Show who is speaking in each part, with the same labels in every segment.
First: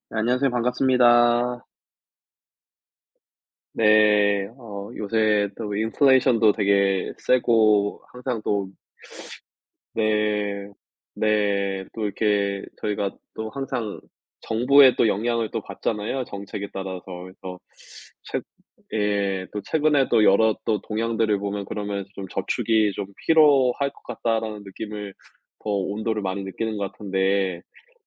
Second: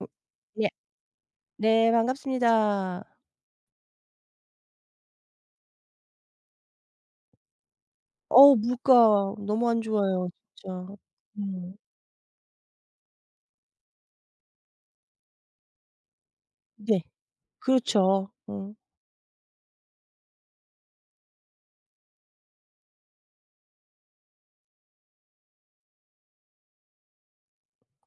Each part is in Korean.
Speaker 1: 어
Speaker 2: 네, 안녕하세요.
Speaker 1: 네.
Speaker 2: 반갑습니다.
Speaker 1: 네, 반갑습니다.
Speaker 2: 네. 요새 또 인플레이션도 되게 세고 항상
Speaker 1: 어우,
Speaker 2: 또.
Speaker 1: 물가 너무 안 좋아요
Speaker 2: 네.
Speaker 1: 진짜. 음.
Speaker 2: 네. 또 이렇게 저희가 또 항상 정부의 또 영향을 또 받잖아요, 정책에 따라서.
Speaker 1: 네.
Speaker 2: 그래서
Speaker 1: 그렇죠.
Speaker 2: 최
Speaker 1: 음.
Speaker 2: 예. 또 최근에 또 여러 또 동향들을 보면 그러면서 좀 '저축이 좀 필요할 것 같다.'라는 느낌을 더 온도를 많이 느끼는 것 같은데.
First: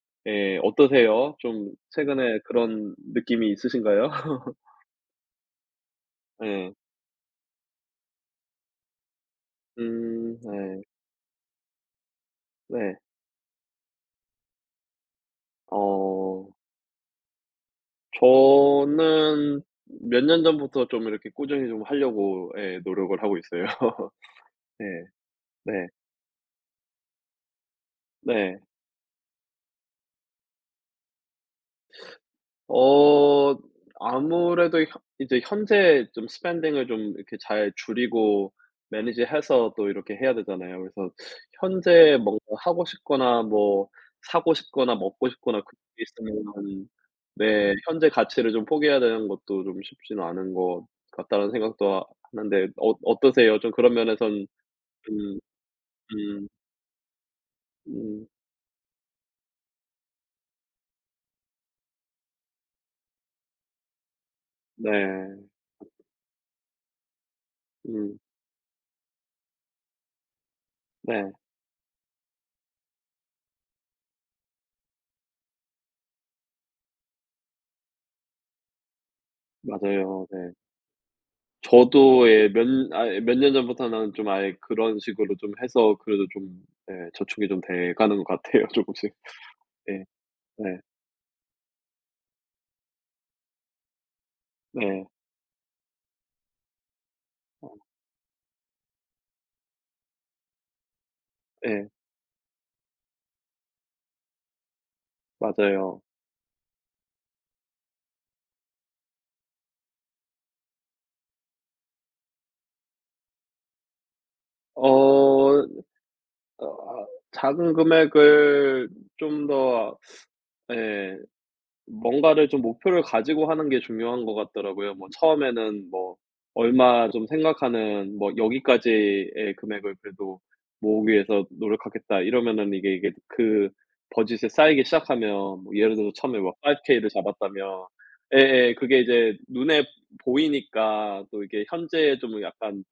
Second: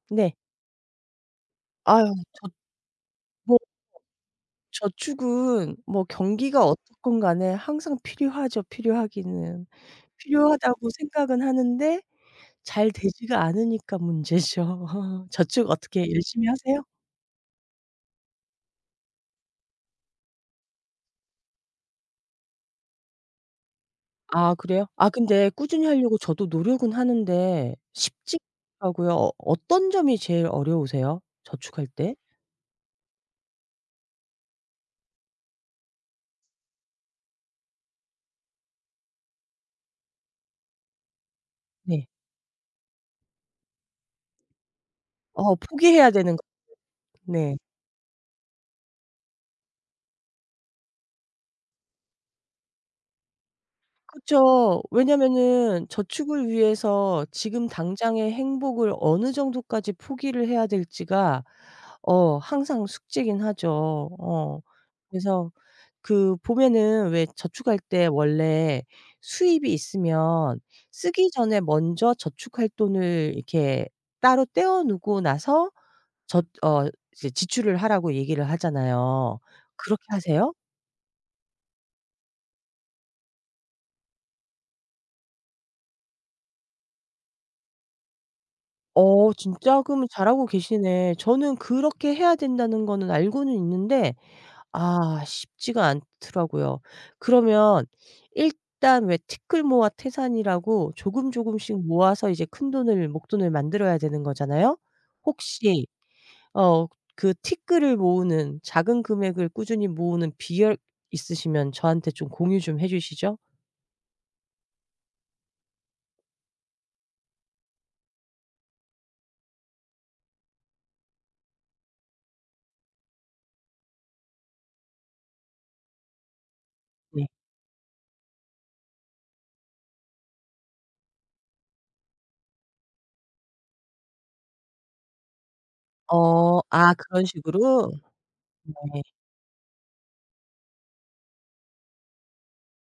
Speaker 1: 네.
Speaker 2: 예 어떠세요? 좀
Speaker 1: 아유,
Speaker 2: 최근에
Speaker 1: 저
Speaker 2: 그런 느낌이
Speaker 1: 뭐,
Speaker 2: 있으신가요?
Speaker 1: 저축은 뭐 경기가
Speaker 2: 예.
Speaker 1: 어떻건 간에 항상 필요하죠, 필요하기는.
Speaker 2: 음. 네.
Speaker 1: 필요하다고 생각은 하는데 잘
Speaker 2: 네.
Speaker 1: 되지가 않으니까 문제죠. 저축
Speaker 2: 어
Speaker 1: 어떻게 열심히 하세요?
Speaker 2: 저는 몇 년 전부터 좀 이렇게 꾸준히 좀 하려고 예 노력을 하고 있어요.
Speaker 1: 아,
Speaker 2: 네.
Speaker 1: 그래요? 아, 근데 꾸준히
Speaker 2: 네.
Speaker 1: 하려고 저도 노력은 하는데 쉽지가
Speaker 2: 네.
Speaker 1: 더라고요. 어떤 점이 제일 어려우세요? 저축할 때?
Speaker 2: 어 아무래도 현 이제 현재 좀 스펜딩을 좀 이렇게 잘 줄이고 매니지해서 또 이렇게 해야 되잖아요. 그래서
Speaker 1: 네.
Speaker 2: 현재 뭔가 하고 싶거나 뭐 사고 싶거나 먹고 싶거나 그런 게
Speaker 1: 포기해야 되는 거.
Speaker 2: 있으면,
Speaker 1: 네.
Speaker 2: 네, 현재 가치를 좀 포기해야 되는 것도 좀 쉽지는 않은 것 같다는 생각도 하 하는데. 어떠세요? 좀 그런 면에선.
Speaker 1: 그쵸.
Speaker 2: 음.
Speaker 1: 왜냐면은
Speaker 2: 음.
Speaker 1: 저축을 위해서 지금
Speaker 2: 음.
Speaker 1: 당장의 행복을 어느 정도까지 포기를 해야 될지가 항상 숙제긴 하죠. 어.
Speaker 2: 네.
Speaker 1: 그래서 그 보면은 왜 저축할 때
Speaker 2: 음.
Speaker 1: 원래 수입이 있으면 쓰기
Speaker 2: 네.
Speaker 1: 전에 먼저 저축할 돈을 이렇게 따로 떼어 놓고 나서 저 이제 지출을 하라고 얘기를 하잖아요. 그렇게
Speaker 2: 맞아요. 네.
Speaker 1: 하세요?
Speaker 2: 저도 예 몇 아예 몇 년 전부터는 좀 아예 그런 식으로 좀 해서 그래도 좀 예 저축이 좀 돼 가는 것 같아요. 조금씩.
Speaker 1: 진짜?
Speaker 2: 예.
Speaker 1: 그럼 잘하고
Speaker 2: 네.
Speaker 1: 계시네. 저는 그렇게 해야 된다는 거는 알고는 있는데
Speaker 2: 네.
Speaker 1: 아, 쉽지가 않더라고요.
Speaker 2: 어
Speaker 1: 그러면 일단 왜 티끌 모아 태산이라고 조금 조금씩
Speaker 2: 예.
Speaker 1: 모아서 이제 큰돈을, 목돈을 만들어야 되는 거잖아요. 혹시
Speaker 2: 맞아요.
Speaker 1: 어 그 티끌을 모으는 작은 금액을 꾸준히 모으는 비결 있으시면 저한테 좀 공유 좀 해 주시죠?
Speaker 2: 어 어, 아 작은 금액을 좀 더, 예, 뭔가를 좀 목표를 가지고 하는 게 중요한 것 같더라고요. 뭐 처음에는 뭐 얼마 좀
Speaker 1: 네.
Speaker 2: 생각하는 뭐 '여기까지의 금액을 그래도 모으기 위해서 노력하겠다.' 이러면은 이게 그 버짓에 쌓이기 시작하면 뭐 예를 들어서 처음에 뭐 5K를
Speaker 1: 그런
Speaker 2: 잡았다면.
Speaker 1: 식으로?
Speaker 2: 예예. 그게
Speaker 1: 네.
Speaker 2: 이제 눈에 보이니까 또 이게 현재에 좀 약간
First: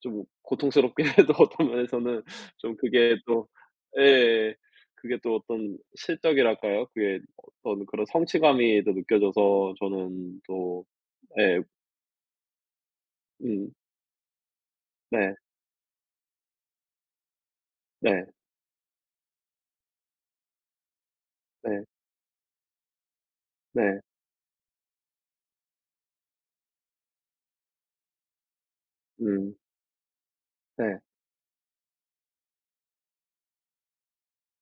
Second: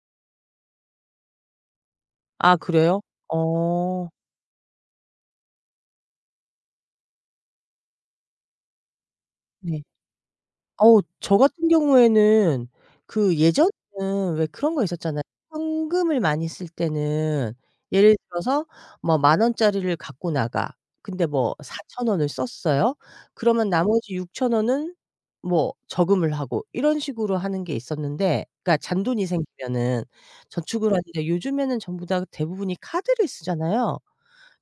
Speaker 2: 좀 고통스럽긴 해도 어떤 면에서는
Speaker 1: 아,
Speaker 2: 좀
Speaker 1: 그래요?
Speaker 2: 그게 또.
Speaker 1: 어.
Speaker 2: 예, 그게 또 어떤 실적이랄까요? 그게 어떤 그런 성취감이 더 느껴져서
Speaker 1: 네.
Speaker 2: 저는 또.
Speaker 1: 저
Speaker 2: 예.
Speaker 1: 같은 경우에는 그
Speaker 2: 음.
Speaker 1: 예전에는 왜 그런 거 있었잖아요.
Speaker 2: 네.
Speaker 1: 현금을 많이 쓸 때는 예를
Speaker 2: 네.
Speaker 1: 들어서 뭐 만 원짜리를 갖고 나가. 근데 뭐4
Speaker 2: 네.
Speaker 1: 천 원을 썼어요. 그러면
Speaker 2: 네.
Speaker 1: 나머지 6천 원은 뭐 저금을 하고, 이런 식으로 하는 게 있었는데, 그러니까 잔돈이
Speaker 2: 음.
Speaker 1: 생기면은 저축을
Speaker 2: 네.
Speaker 1: 하는데, 요즘에는 전부 다 대부분이 카드를 쓰잖아요.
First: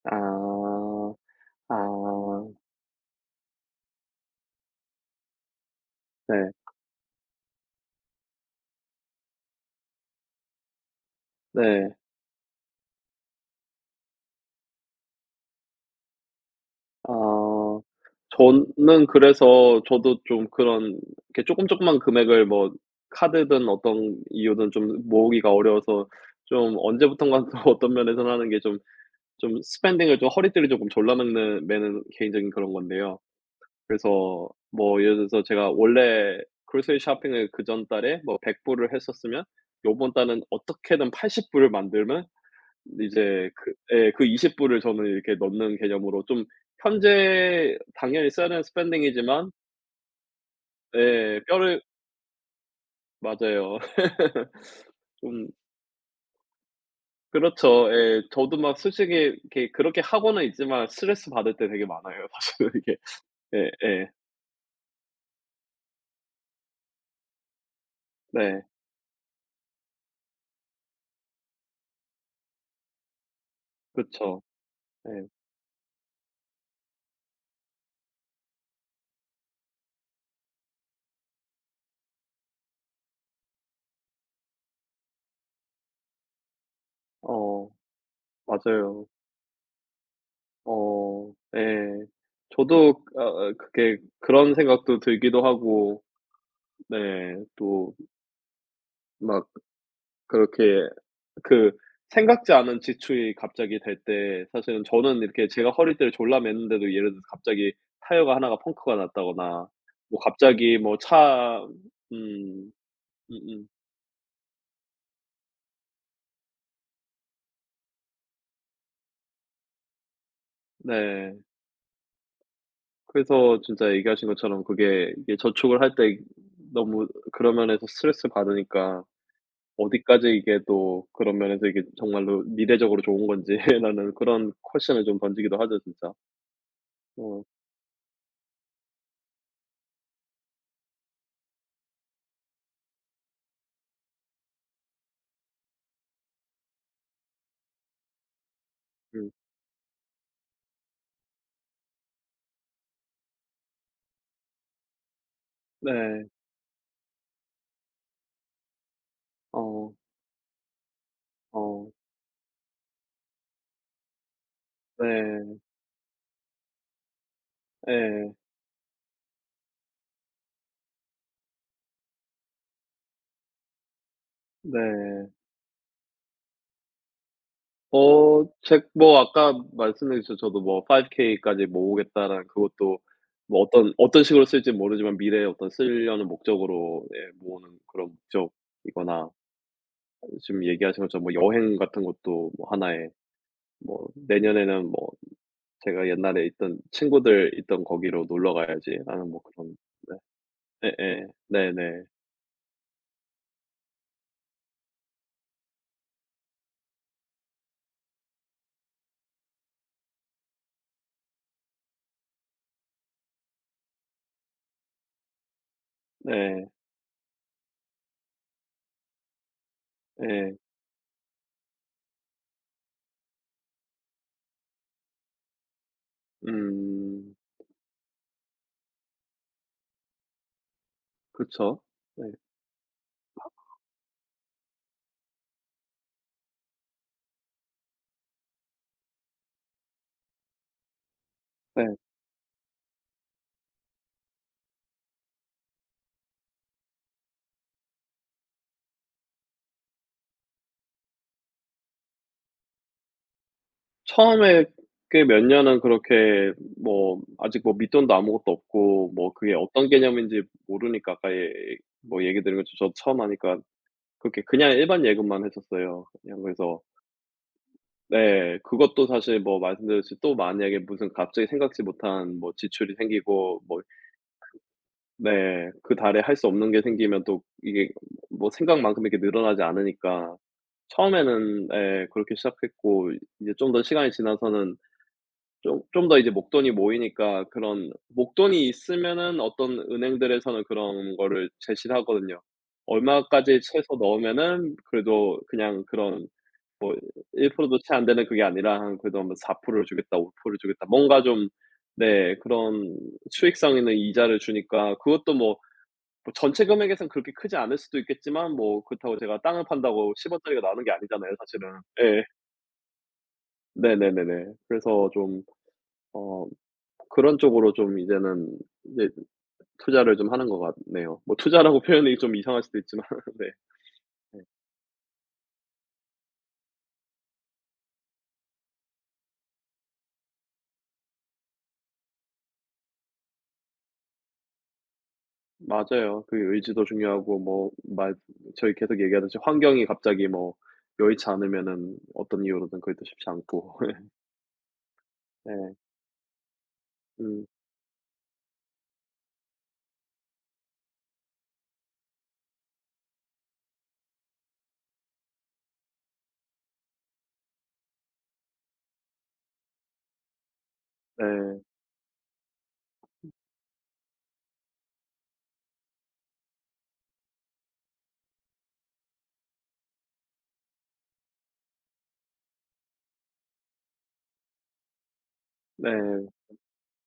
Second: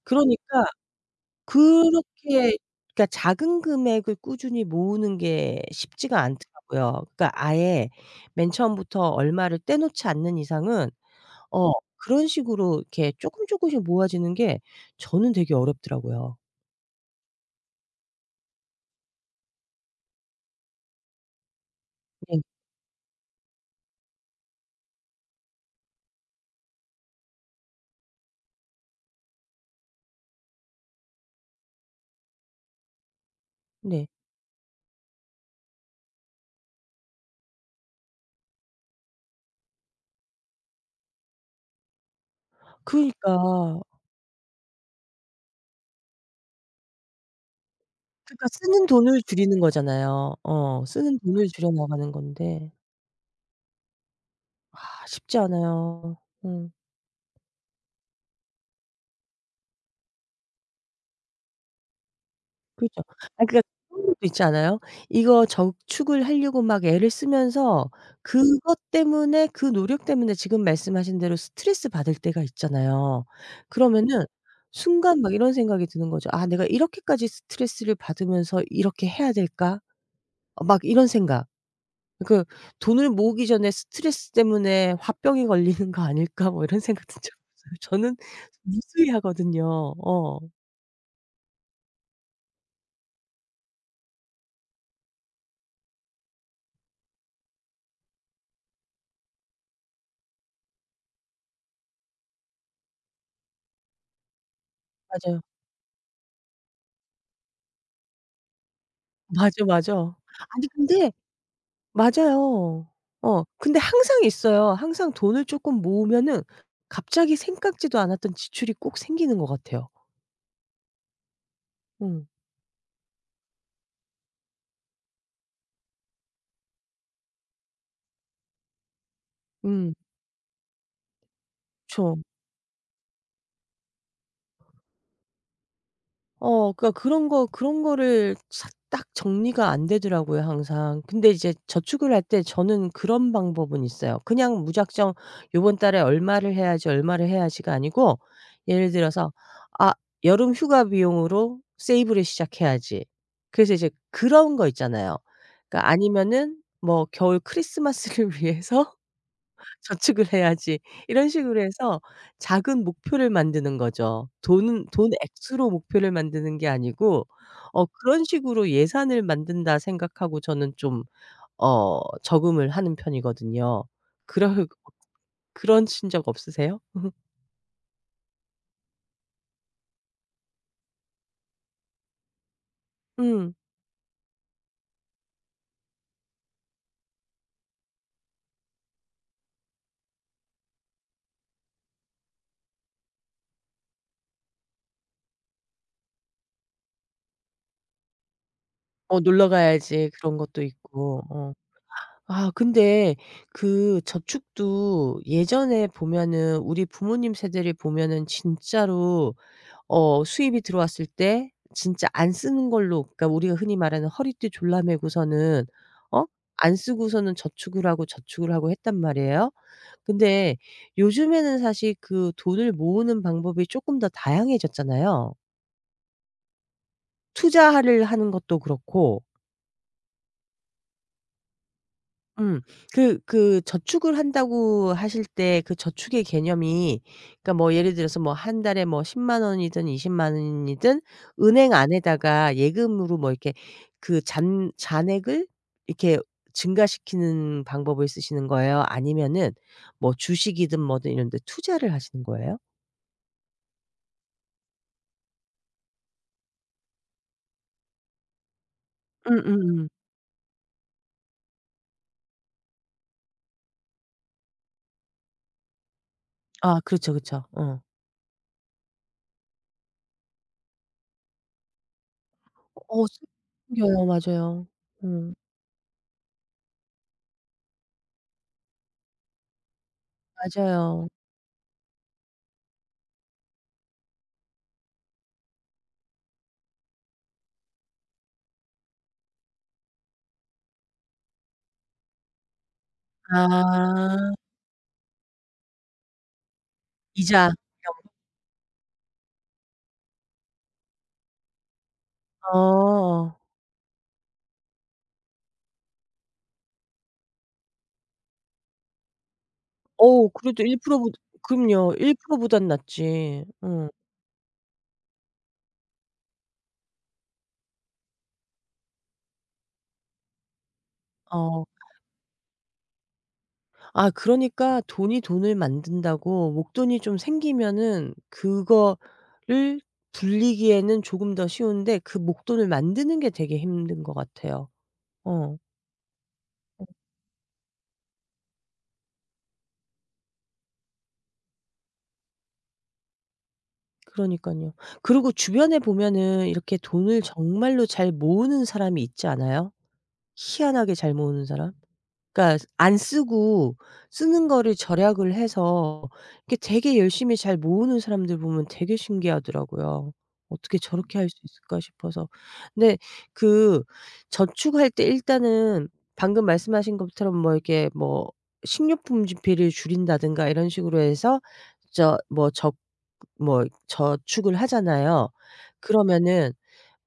Speaker 2: 아.
Speaker 1: 그러니까
Speaker 2: 아.
Speaker 1: 그렇게 그러니까 작은 금액을 꾸준히 모으는 게 쉽지가
Speaker 2: 네.
Speaker 1: 않더라고요. 그러니까 아예 맨 처음부터 얼마를 떼놓지 않는 이상은 어
Speaker 2: 네.
Speaker 1: 그런 식으로 이렇게 쪼끔 쪼끔씩 모아지는 게 저는 되게 어렵더라고요.
Speaker 2: 아. 저는 그래서 저도 좀 그런 이렇게 조금 조끄만
Speaker 1: 네.
Speaker 2: 금액을 뭐 카드든 어떤 이유든 좀 모으기가 어려워서, 좀 언제부턴가 또 어떤 면에서는 하는 게 좀, 좀 스pen딩을 좀 허리띠를 조금 졸라 매는 개인적인 그런 건데요.
Speaker 1: 네.
Speaker 2: 그래서 뭐 예를 들어서 제가 원래 g 로 o c e 핑을 그전 달에 뭐 100 불을 했었으면 요번 달은 어떻게든 80 불을 만들면,
Speaker 1: 그러니까.
Speaker 2: 이제 그 예 그 20 불을 저는 이렇게 넣는 개념으로 좀 현재 당연히
Speaker 1: 그러니까
Speaker 2: 써야 되는 스 p e
Speaker 1: 쓰는
Speaker 2: n 이지
Speaker 1: 돈을
Speaker 2: 만
Speaker 1: 줄이는 거잖아요. 쓰는
Speaker 2: 예
Speaker 1: 돈을 줄여
Speaker 2: 뼈를
Speaker 1: 나가는 건데
Speaker 2: 맞아요.
Speaker 1: 아, 쉽지
Speaker 2: 좀
Speaker 1: 않아요. 음.
Speaker 2: 그렇죠. 예. 저도 막 솔직히 이렇게 그렇게 하고는 있지만 스트레스 받을 때 되게 많아요. 사실은
Speaker 1: 그죠.
Speaker 2: 이게.
Speaker 1: 아, 그러니까 그런
Speaker 2: 예예.
Speaker 1: 것도 있지 않아요? 이거 저축을 하려고 막 애를 쓰면서
Speaker 2: 네.
Speaker 1: 그것 때문에, 그 노력 때문에, 지금 말씀하신 대로 스트레스 받을 때가 있잖아요. 그러면은
Speaker 2: 그쵸.
Speaker 1: 순간
Speaker 2: 예.
Speaker 1: 막 이런 생각이 드는 거죠. '아, 내가 이렇게까지 스트레스를 받으면서 이렇게 해야 될까?' 막 이런 생각. 그 '돈을 모으기 전에 스트레스 때문에 화병에 걸리는 거 아닐까?' 뭐 이런 생각도 좀
Speaker 2: 어
Speaker 1: 들어요. 저는
Speaker 2: 맞아요.
Speaker 1: 무수히 하거든요.
Speaker 2: 어 네. 저도 어어 그게, 그런 생각도 들기도 하고, 네, 또 막 그렇게 그 생각지 않은 지출이 갑자기 될 때 사실은 저는
Speaker 1: 맞아요.
Speaker 2: 이렇게 제가 허리띠를 졸라 맸는데도, 예를 들어서 갑자기 타이어가 하나가 펑크가
Speaker 1: 맞아,
Speaker 2: 났다거나,
Speaker 1: 맞아.
Speaker 2: 뭐
Speaker 1: 아니
Speaker 2: 갑자기 뭐
Speaker 1: 근데
Speaker 2: 차. 음.
Speaker 1: 맞아요.
Speaker 2: 음음.
Speaker 1: 근데 항상 있어요. 항상 돈을 쪼끔 모으면은 갑자기 생각지도 않았던 지출이 꼭 생기는 것 같아요.
Speaker 2: 네.
Speaker 1: 음.
Speaker 2: 그래서 진짜 얘기하신 것처럼 그게 이게 저축을 할 때 너무 그런 면에서 스트레스 받으니까
Speaker 1: 음.
Speaker 2: 어디까지 이게 또 그런 면에서 이게
Speaker 1: 그쵸.
Speaker 2: 정말로 미래적으로 좋은 건지 라는 그런 퀘션을 좀 던지기도 하죠 진짜.
Speaker 1: 그러니까 그런
Speaker 2: 어
Speaker 1: 거 그런 거를 싹 딱 정리가 안 되더라고요 항상. 근데 이제 저축을 할 때 저는 그런 방법은 있어요. 그냥 무작정 요번 달에 얼마를 해야지, 얼마를 해야지가 아니고, 예를
Speaker 2: 음.
Speaker 1: 들어서 '아, 여름 휴가 비용으로 세이브를 시작해야지.' 그래서 이제 그런 거 있잖아요. 그러니까
Speaker 2: 네.
Speaker 1: 아니면은 뭐 겨울 크리스마스를 위해서
Speaker 2: 어.
Speaker 1: 저축을 해야지, 이런 식으로
Speaker 2: 어.
Speaker 1: 해서 작은 목표를 만드는 거죠. 돈은 돈
Speaker 2: 네.
Speaker 1: 액수로 목표를 만드는 게 아니고 그런
Speaker 2: 예.
Speaker 1: 식으로 '예산을 만든다.' 생각하고 저는 좀 저금을 하는 편이거든요. 그러
Speaker 2: 네.
Speaker 1: 그러신 적 없으세요?
Speaker 2: 책 뭐 아까 말씀해 주셔서 저도 뭐 "5K까지 모으겠다."라는 그것도
Speaker 1: 음.
Speaker 2: 뭐 어떤 식으로 쓸지는 모르지만 미래에 어떤 쓰려는 목적으로 예 모으는 그런 목적이거나 지금 얘기하신 것처럼 뭐 여행 같은 것도 뭐 하나의 뭐 내년에는 뭐 제가 옛날에 있던 친구들 있던 거기로 놀러 가야지 라는 뭐
Speaker 1: 놀러
Speaker 2: 그런.
Speaker 1: 가야지
Speaker 2: 네.
Speaker 1: 그런 것도 있고.
Speaker 2: 예예.
Speaker 1: 어.
Speaker 2: 네네.
Speaker 1: 아, 근데 그 저축도 예전에 보면은 우리 부모님 세대를 보면은 진짜로 수입이 들어왔을 때 진짜 안 쓰는 걸로, 그러니까 우리가 흔히 말하는 허리띠 졸라매고서는, 어
Speaker 2: 네.
Speaker 1: 안 쓰고서는 저축을 하고 저축을 하고 했단 말이에요.
Speaker 2: 예.
Speaker 1: 근데 요즘에는 사실 그 돈을 모으는 방법이 쪼끔 더 다양해졌잖아요.
Speaker 2: 음.
Speaker 1: 투자를 하는 것도 그렇고.
Speaker 2: 그쵸. 네.
Speaker 1: 음. 그 저축을 한다고 하실 때 그 저축의 개념이, 그러니까 뭐 예를 들어서 뭐 한 달에 뭐1 0 원이든 20만 원이든 은행
Speaker 2: 네.
Speaker 1: 안에다가 예금으로 뭐 이렇게 그 잔 잔액을 이렇게 증가시키는 방법을 쓰시는 거예요? 아니면은 뭐 주식이든 뭐든 이런 데 투자를 하시는 거예요?
Speaker 2: 처음에 꽤 몇 년은 그렇게 뭐 아직 뭐 밑돈도 아무것도 없고 뭐 그게 어떤
Speaker 1: 음음음.
Speaker 2: 개념인지 모르니까, 아까 예뭐 얘기 드린 것처럼 저도 처음 하니까 그렇게 그냥 일반 예금만 했었어요. 그냥. 그래서
Speaker 1: 아, 그렇죠, 그렇죠. 어.
Speaker 2: 네, 그것도 사실 뭐 말씀드렸듯이 또 만약에 무슨 갑자기 생각지 못한 뭐 지출이
Speaker 1: 어
Speaker 2: 생기고 뭐.
Speaker 1: 생겨요. 맞아요. 음.
Speaker 2: 네. 그 달에 할 수 없는 게 생기면 또 이게 뭐 생각만큼 이렇게 늘어나지 않으니까
Speaker 1: 맞아요.
Speaker 2: 처음에는 예 그렇게 시작했고. 이제 좀 더 시간이 지나서는, 좀 더 이제 목돈이 모이니까, 그런 목돈이 있으면은 어떤 은행들에서는 그런 거를 제시를 하거든요. 얼마까지 채서
Speaker 1: 아,
Speaker 2: 넣으면은 그래도, 그냥 그런 뭐
Speaker 1: 이자.
Speaker 2: 1%도 채 안
Speaker 1: 이런
Speaker 2: 되는 그게 아니라 한 그래도 한 뭐 4%를 주겠다, 5%를 주겠다. 뭔가 좀, 네,
Speaker 1: 거.
Speaker 2: 그런
Speaker 1: 어.
Speaker 2: 수익성 있는 이자를 주니까 그것도 뭐, 뭐 전체 금액에선 그렇게 크지 않을 수도 있겠지만 뭐 그렇다고 제가 땅을 판다고
Speaker 1: 어우,
Speaker 2: 10 원짜리가
Speaker 1: 그래도 1%
Speaker 2: 나오는 게
Speaker 1: 보
Speaker 2: 아니잖아요 사실은.
Speaker 1: 그럼요.
Speaker 2: 예.
Speaker 1: 1% 보단 낫지. 응.
Speaker 2: 네네네네. 그래서 좀 어 그런 쪽으로 좀 이제는 이제 투자를 좀 하는 것 같네요. 뭐
Speaker 1: 어.
Speaker 2: 투자라고 표현이 좀 이상할 수도 있지만. 네.
Speaker 1: 아,
Speaker 2: 네.
Speaker 1: 그러니까 돈이 돈을 만든다고 목돈이 좀 생기면은 그거를 불리기에는 조금 더 쉬운데 그 목돈을 만드는 게 되게 힘든 것 같아요. 어
Speaker 2: 맞아요. 그 의지도 중요하고 뭐 말 저희 계속 얘기하듯이 환경이 갑자기 뭐 여의치 않으면은 어떤 이유로든 그게 또 쉽지 않고.
Speaker 1: 그러니깐요. 그리고
Speaker 2: 네.
Speaker 1: 주변에 보면은 이렇게 돈을
Speaker 2: 음.
Speaker 1: 정말로 잘 모으는 사람이 있지 않아요? 희한하게 잘 모으는 사람? 그러니까 안 쓰고 쓰는 거를 절약을 해서 이렇게 되게 열심히 잘 모으는 사람들 보면 되게 신기하더라고요. '어떻게 저렇게 할 수
Speaker 2: 네.
Speaker 1: 있을까?' 싶어서. 근데 그 저축할 때 일단은 방금 말씀하신 것처럼 뭐 이렇게 뭐 식료품 지폐를 줄인다든가 이런 식으로 해서 저 뭐 적 뭐 저축을 하잖아요.
Speaker 2: 네.
Speaker 1: 그러면은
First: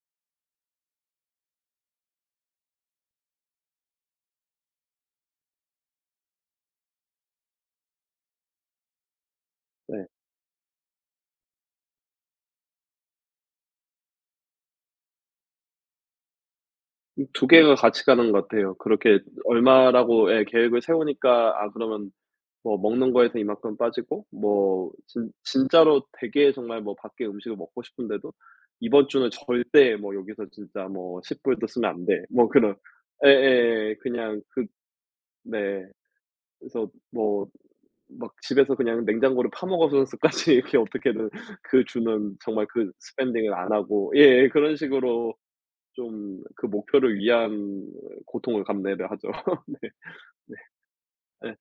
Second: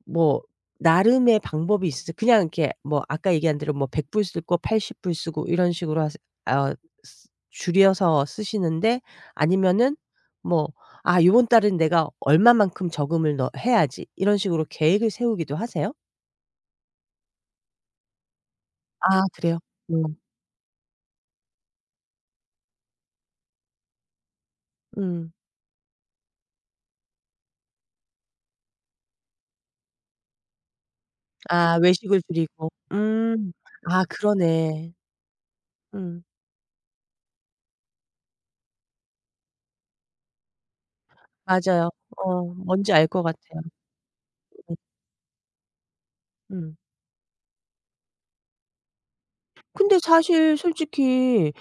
Speaker 1: 뭐 나름의 방법이 있어서요, 그냥 이렇게 뭐 아까 얘기한 대로 뭐 100 불 쓰고 80불 쓰고 이런 식으로 하세 어 쓰 줄여서 쓰시는데, 아니면은
Speaker 2: 네.
Speaker 1: 뭐 '아, 요번 달은 내가 얼마만큼 저금을 넣 해야지.' 이런 식으로 계획을 세우기도 하세요?
Speaker 2: 두 개가 같이 가는 것 같아요. 그렇게
Speaker 1: 아, 그래요? 음.
Speaker 2: 얼마라고 예 계획을 세우니까, 아 그러면 뭐 먹는 거에서 이만큼 빠지고 뭐 진
Speaker 1: 음.
Speaker 2: 진짜로 되게 정말 뭐 밖에 음식을 먹고 싶은데도 "이번 주는 절대 뭐 여기서 진짜 뭐 10 불도
Speaker 1: 아,
Speaker 2: 쓰면 안
Speaker 1: 외식을
Speaker 2: 돼." 뭐
Speaker 1: 줄이고.
Speaker 2: 그런.
Speaker 1: 음.
Speaker 2: 예예예.
Speaker 1: 아,
Speaker 2: 그냥 그.
Speaker 1: 그러네.
Speaker 2: 네.
Speaker 1: 음.
Speaker 2: 그래서 뭐 막 집에서 그냥 냉장고를 파 먹으면서까지 이렇게 어떻게든 그
Speaker 1: 맞아요.
Speaker 2: 주는 정말 그
Speaker 1: 뭔지 알 것
Speaker 2: 스pen딩을
Speaker 1: 같아요.
Speaker 2: 안 하고 예예 그런 식으로 좀 그
Speaker 1: 음.
Speaker 2: 목표를 위한 고통을 감내를 하죠. 네.
Speaker 1: 근데 사실 솔직히
Speaker 2: 예.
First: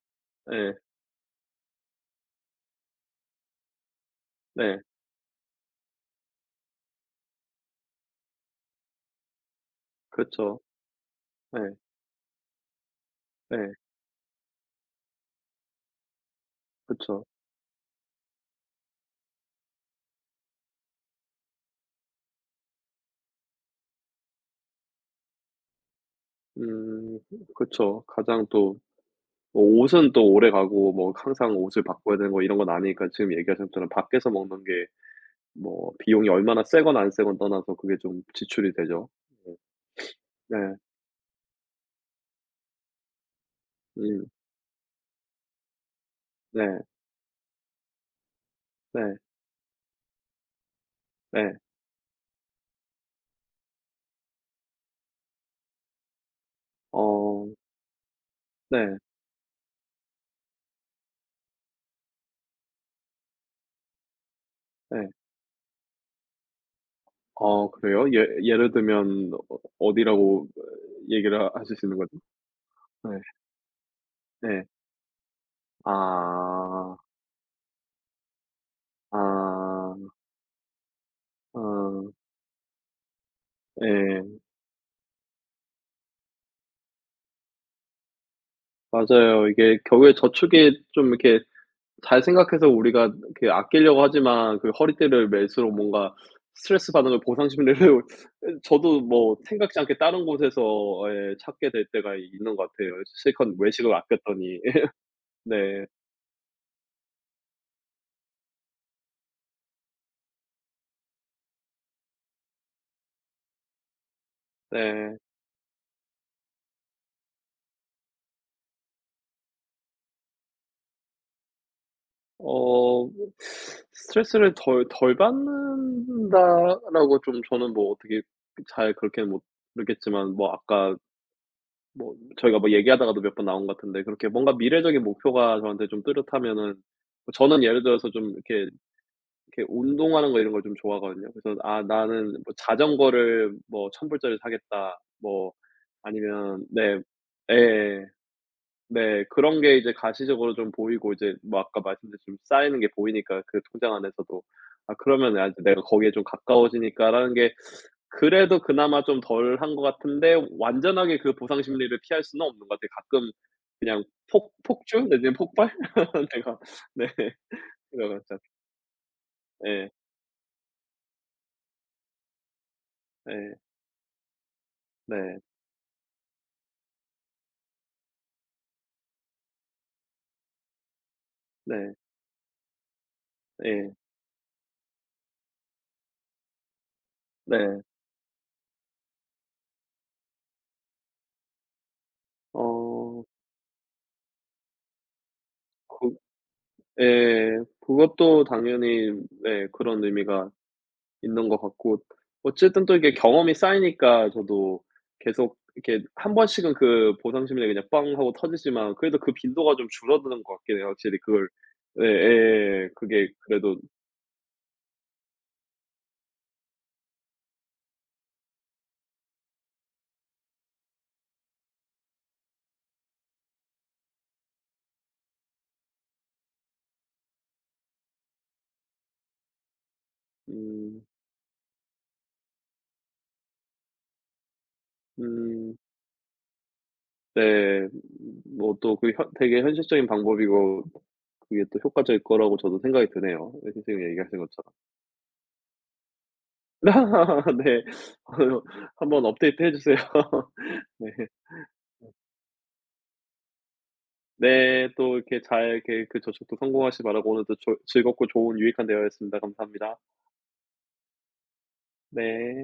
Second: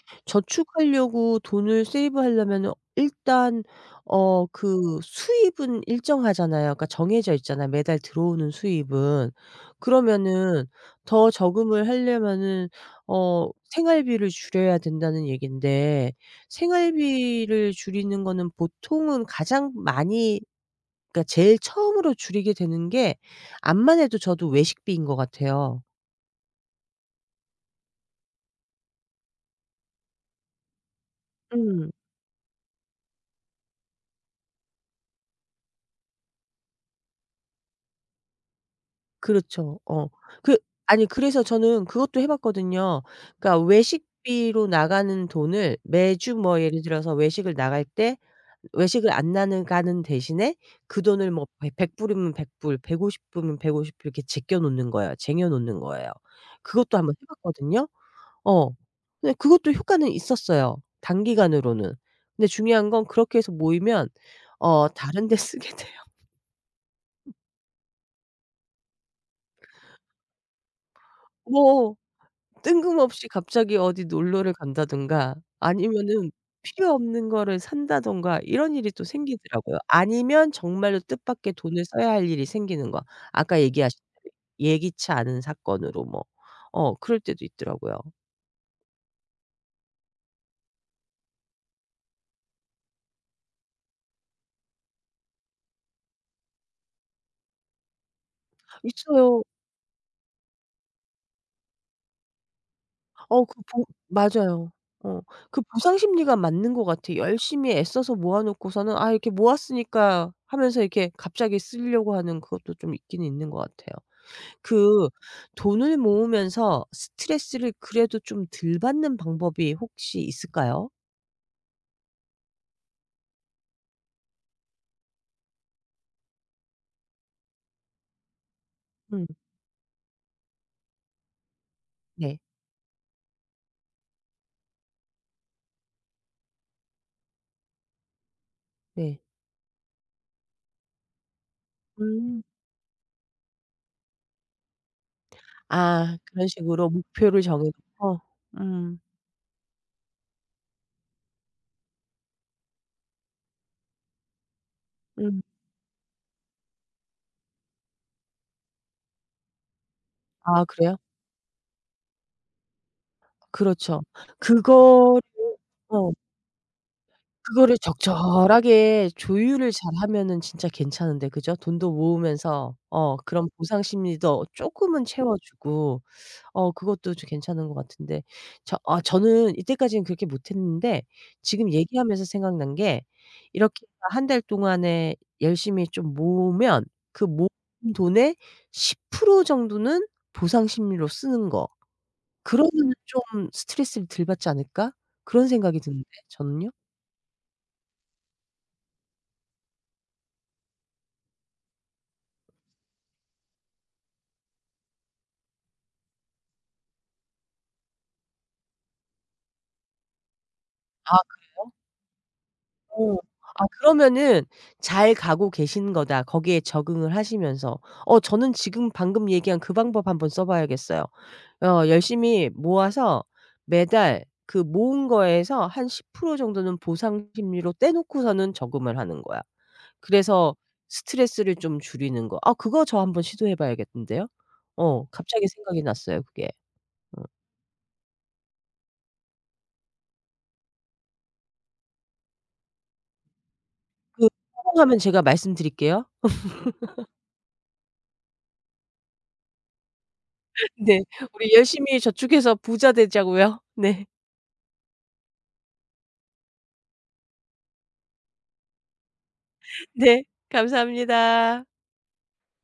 Speaker 2: 예.
Speaker 1: 저축하려고 돈을 세이브하려면은 일단
Speaker 2: 네.
Speaker 1: 그 수입은 일정하잖아요. 그러니까 정해져 있잖아요, 매달 들어오는 수입은.
Speaker 2: 그쵸.
Speaker 1: 그러면은 더
Speaker 2: 예.
Speaker 1: 저금을 하려면은
Speaker 2: 예.
Speaker 1: 생활비를 줄여야 된다는 얘긴데
Speaker 2: 그쵸.
Speaker 1: 생활비를 줄이는 거는 보통은 가장 많이, 그러니까 제일 처음으로 줄이게 되는 게 암만 해도 저도 외식비인 것 같아요.
Speaker 2: 음. 그쵸. 가장 또 뭐 옷은 또 오래가고 뭐 항상 옷을
Speaker 1: 음.
Speaker 2: 바꿔야 되는 거 이런 건 아니니까 지금 얘기하신 것처럼 밖에서 먹는 게 뭐 비용이 얼마나 세건 안 세건 떠나서 그게 좀 지출이 되죠.
Speaker 1: 그렇죠. 어. 그
Speaker 2: 네. 네.
Speaker 1: 아니 그래서 저는 그것도 해 봤거든요. 그러니까
Speaker 2: 음.
Speaker 1: 외식비로 나가는 돈을 매주 뭐
Speaker 2: 네.
Speaker 1: 예를 들어서 외식을 나갈 때 외식을
Speaker 2: 네.
Speaker 1: 안 나는 가는 대신에 그 돈을 뭐
Speaker 2: 네.
Speaker 1: 백 100 불이면 100 불, 150 불이면 150불 이렇게 제껴 놓는 거예요. 쟁여 놓는 거예요. 그것도 한번 해
Speaker 2: 어.
Speaker 1: 봤거든요. 어.
Speaker 2: 네.
Speaker 1: 근데 그것도 효과는 있었어요, 단기간으로는. 근데 중요한 건 그렇게 해서 모이면
Speaker 2: 네.
Speaker 1: 다른 데 쓰게 돼요.
Speaker 2: 어 그래요? 예, 예를 들면 어 어디라고 얘기를 하실 수
Speaker 1: 뭐
Speaker 2: 있는 거죠? 네.
Speaker 1: 뜬금없이 갑자기 어디 놀러를
Speaker 2: 네.
Speaker 1: 간다든가, 아니면은 필요
Speaker 2: 아.
Speaker 1: 없는 거를 산다든가 이런 일이 또 생기더라고요.
Speaker 2: 아.
Speaker 1: 아니면 정말로 뜻밖의 돈을 써야
Speaker 2: 아.
Speaker 1: 할 일이 생기는 거. 아까 얘기하신
Speaker 2: 예.
Speaker 1: 대로 예기치 않은 사건으로 뭐 그럴 때도 있더라고요.
Speaker 2: 맞아요. 이게 결국에 저축이 좀 이렇게 잘 생각해서 우리가 그 아끼려고 하지만 그 허리띠를 멜수록 뭔가 스트레스 받는 걸 보상 심리를 예 저도 뭐
Speaker 1: 있어요.
Speaker 2: 생각지 않게 다른 곳에서 예 찾게 될 때가 있는 것 같아요.
Speaker 1: 어
Speaker 2: 실컷
Speaker 1: 그 보
Speaker 2: 외식을 아꼈더니.
Speaker 1: 맞아요. 어 그
Speaker 2: 네.
Speaker 1: 보상 심리가 맞는 것 같아요. 열심히 애써서 모아 놓고서는 '아, 이렇게 모았으니까.' 하면서 이렇게 갑자기 쓰려고 하는 그것도 좀 있긴 있는 것 같아요. 그
Speaker 2: 네.
Speaker 1: 돈을 모으면서 스트레스를 그래도 좀 덜 받는 방법이 혹시 있을까요?
Speaker 2: 어 스트레스를 덜 받는다라고 좀 저는 뭐 어떻게 잘
Speaker 1: 음.
Speaker 2: 그렇게는 못 모르겠지만, 뭐 아까 뭐
Speaker 1: 네.
Speaker 2: 저희가 뭐 얘기하다가도 몇 번 나온 것 같은데 그렇게 뭔가 미래적인 목표가 저한테 좀 뚜렷하면은, 뭐 저는 예를 들어서 좀 이렇게
Speaker 1: 네.
Speaker 2: 이렇게 운동하는 거 이런 걸 좀 좋아하거든요. 그래서 '아 나는
Speaker 1: 음.
Speaker 2: 뭐 자전거를 뭐 1000 불짜리를 사겠다.' 뭐
Speaker 1: 아, 그런
Speaker 2: 아니면.
Speaker 1: 식으로
Speaker 2: 네.
Speaker 1: 목표를 정해
Speaker 2: 예.
Speaker 1: 놓고. 음.
Speaker 2: 네. 그런 게 이제 가시적으로 좀 보이고 이제 뭐 아까 말씀드린 좀 쌓이는 게 보이니까 그 통장 안에서도. 아 그러면
Speaker 1: 음.
Speaker 2: '아 이제 내가 거기에 좀 가까워지니까.'라는 게 그래도 그나마 좀 덜 한 것 같은데,
Speaker 1: 아, 그래요?
Speaker 2: 완전하게 그 보상 심리를 피할 수는 없는 것 같아요. 가끔
Speaker 1: 그렇죠.
Speaker 2: 그냥 폭 폭주
Speaker 1: 그거를
Speaker 2: 내지는 폭발
Speaker 1: 어
Speaker 2: 내가. 네. 들어죠.
Speaker 1: 적절하게 조율을
Speaker 2: 예.
Speaker 1: 잘하면은 진짜 괜찮은데 그죠? 돈도 모으면서 그런
Speaker 2: 예.
Speaker 1: 보상 심리도 쪼끔은 채워
Speaker 2: 네.
Speaker 1: 주고 그것도 좀 괜찮은 것 같은데. 저는 이때까지는 그렇게 못했는데 지금
Speaker 2: 네.
Speaker 1: 얘기하면서 생각난 게, 이렇게
Speaker 2: 예.
Speaker 1: 한 달 동안에 열심히 좀 모으면 그 모은
Speaker 2: 네.
Speaker 1: 돈의 10% 정도는 보상 심리로 쓰는 거. 그러면은
Speaker 2: 어
Speaker 1: 좀 '스트레스를 덜 받지 않을까?' 그런 생각이 드는데
Speaker 2: 그
Speaker 1: 저는요.
Speaker 2: 예. 그것도 당연히, 네, 그런 의미가 있는 것 같고 어쨌든 또 이게 경험이 쌓이니까 저도 계속 이렇게 한 번씩은 그 보상 심리가 그냥 빵 하고 터지지만 그래도 그 빈도가 좀 줄어드는 것 같긴 해요.
Speaker 1: 아,
Speaker 2: 확실히 그걸.
Speaker 1: 그래요?
Speaker 2: 네 예예.
Speaker 1: 어.
Speaker 2: 그게
Speaker 1: 아,
Speaker 2: 그래도.
Speaker 1: 그러면은 잘 가고 계신 거다, 거기에 적응을 하시면서. 저는 지금 방금 얘기한 그 방법 한번 써 봐야겠어요. 열심히 모아서 매달 그 모은 거에서 한 10% 정도는 보상 심리로 떼놓고서는 저금을 하는 거야. 그래서
Speaker 2: 음.
Speaker 1: 스트레스를 좀 줄이는 거. 아, 그거 저 한번 시도해 봐야겠는데요. 갑자기
Speaker 2: 음.
Speaker 1: 생각이 났어요 그게. 어.
Speaker 2: 네. 뭐 또 그 현 되게 현실적인 방법이고 그게 또 효과적일 거라고 저도 생각이 드네요. 네 선생님이
Speaker 1: 그
Speaker 2: 얘기하신 것처럼.
Speaker 1: 성공하면 제가 말씀드릴게요.
Speaker 2: 네. 아유 한번 업데이트해 주세요.
Speaker 1: 네.
Speaker 2: 네.
Speaker 1: 우리 열심히 저축해서 부자 되자고요. 네.
Speaker 2: 네. 또 이렇게 잘 이렇게 그 저축도 성공하시기 바라고 오늘도 조 즐겁고 좋은 유익한 대화였습니다. 감사합니다.
Speaker 1: 네. 감사합니다.
Speaker 2: 네.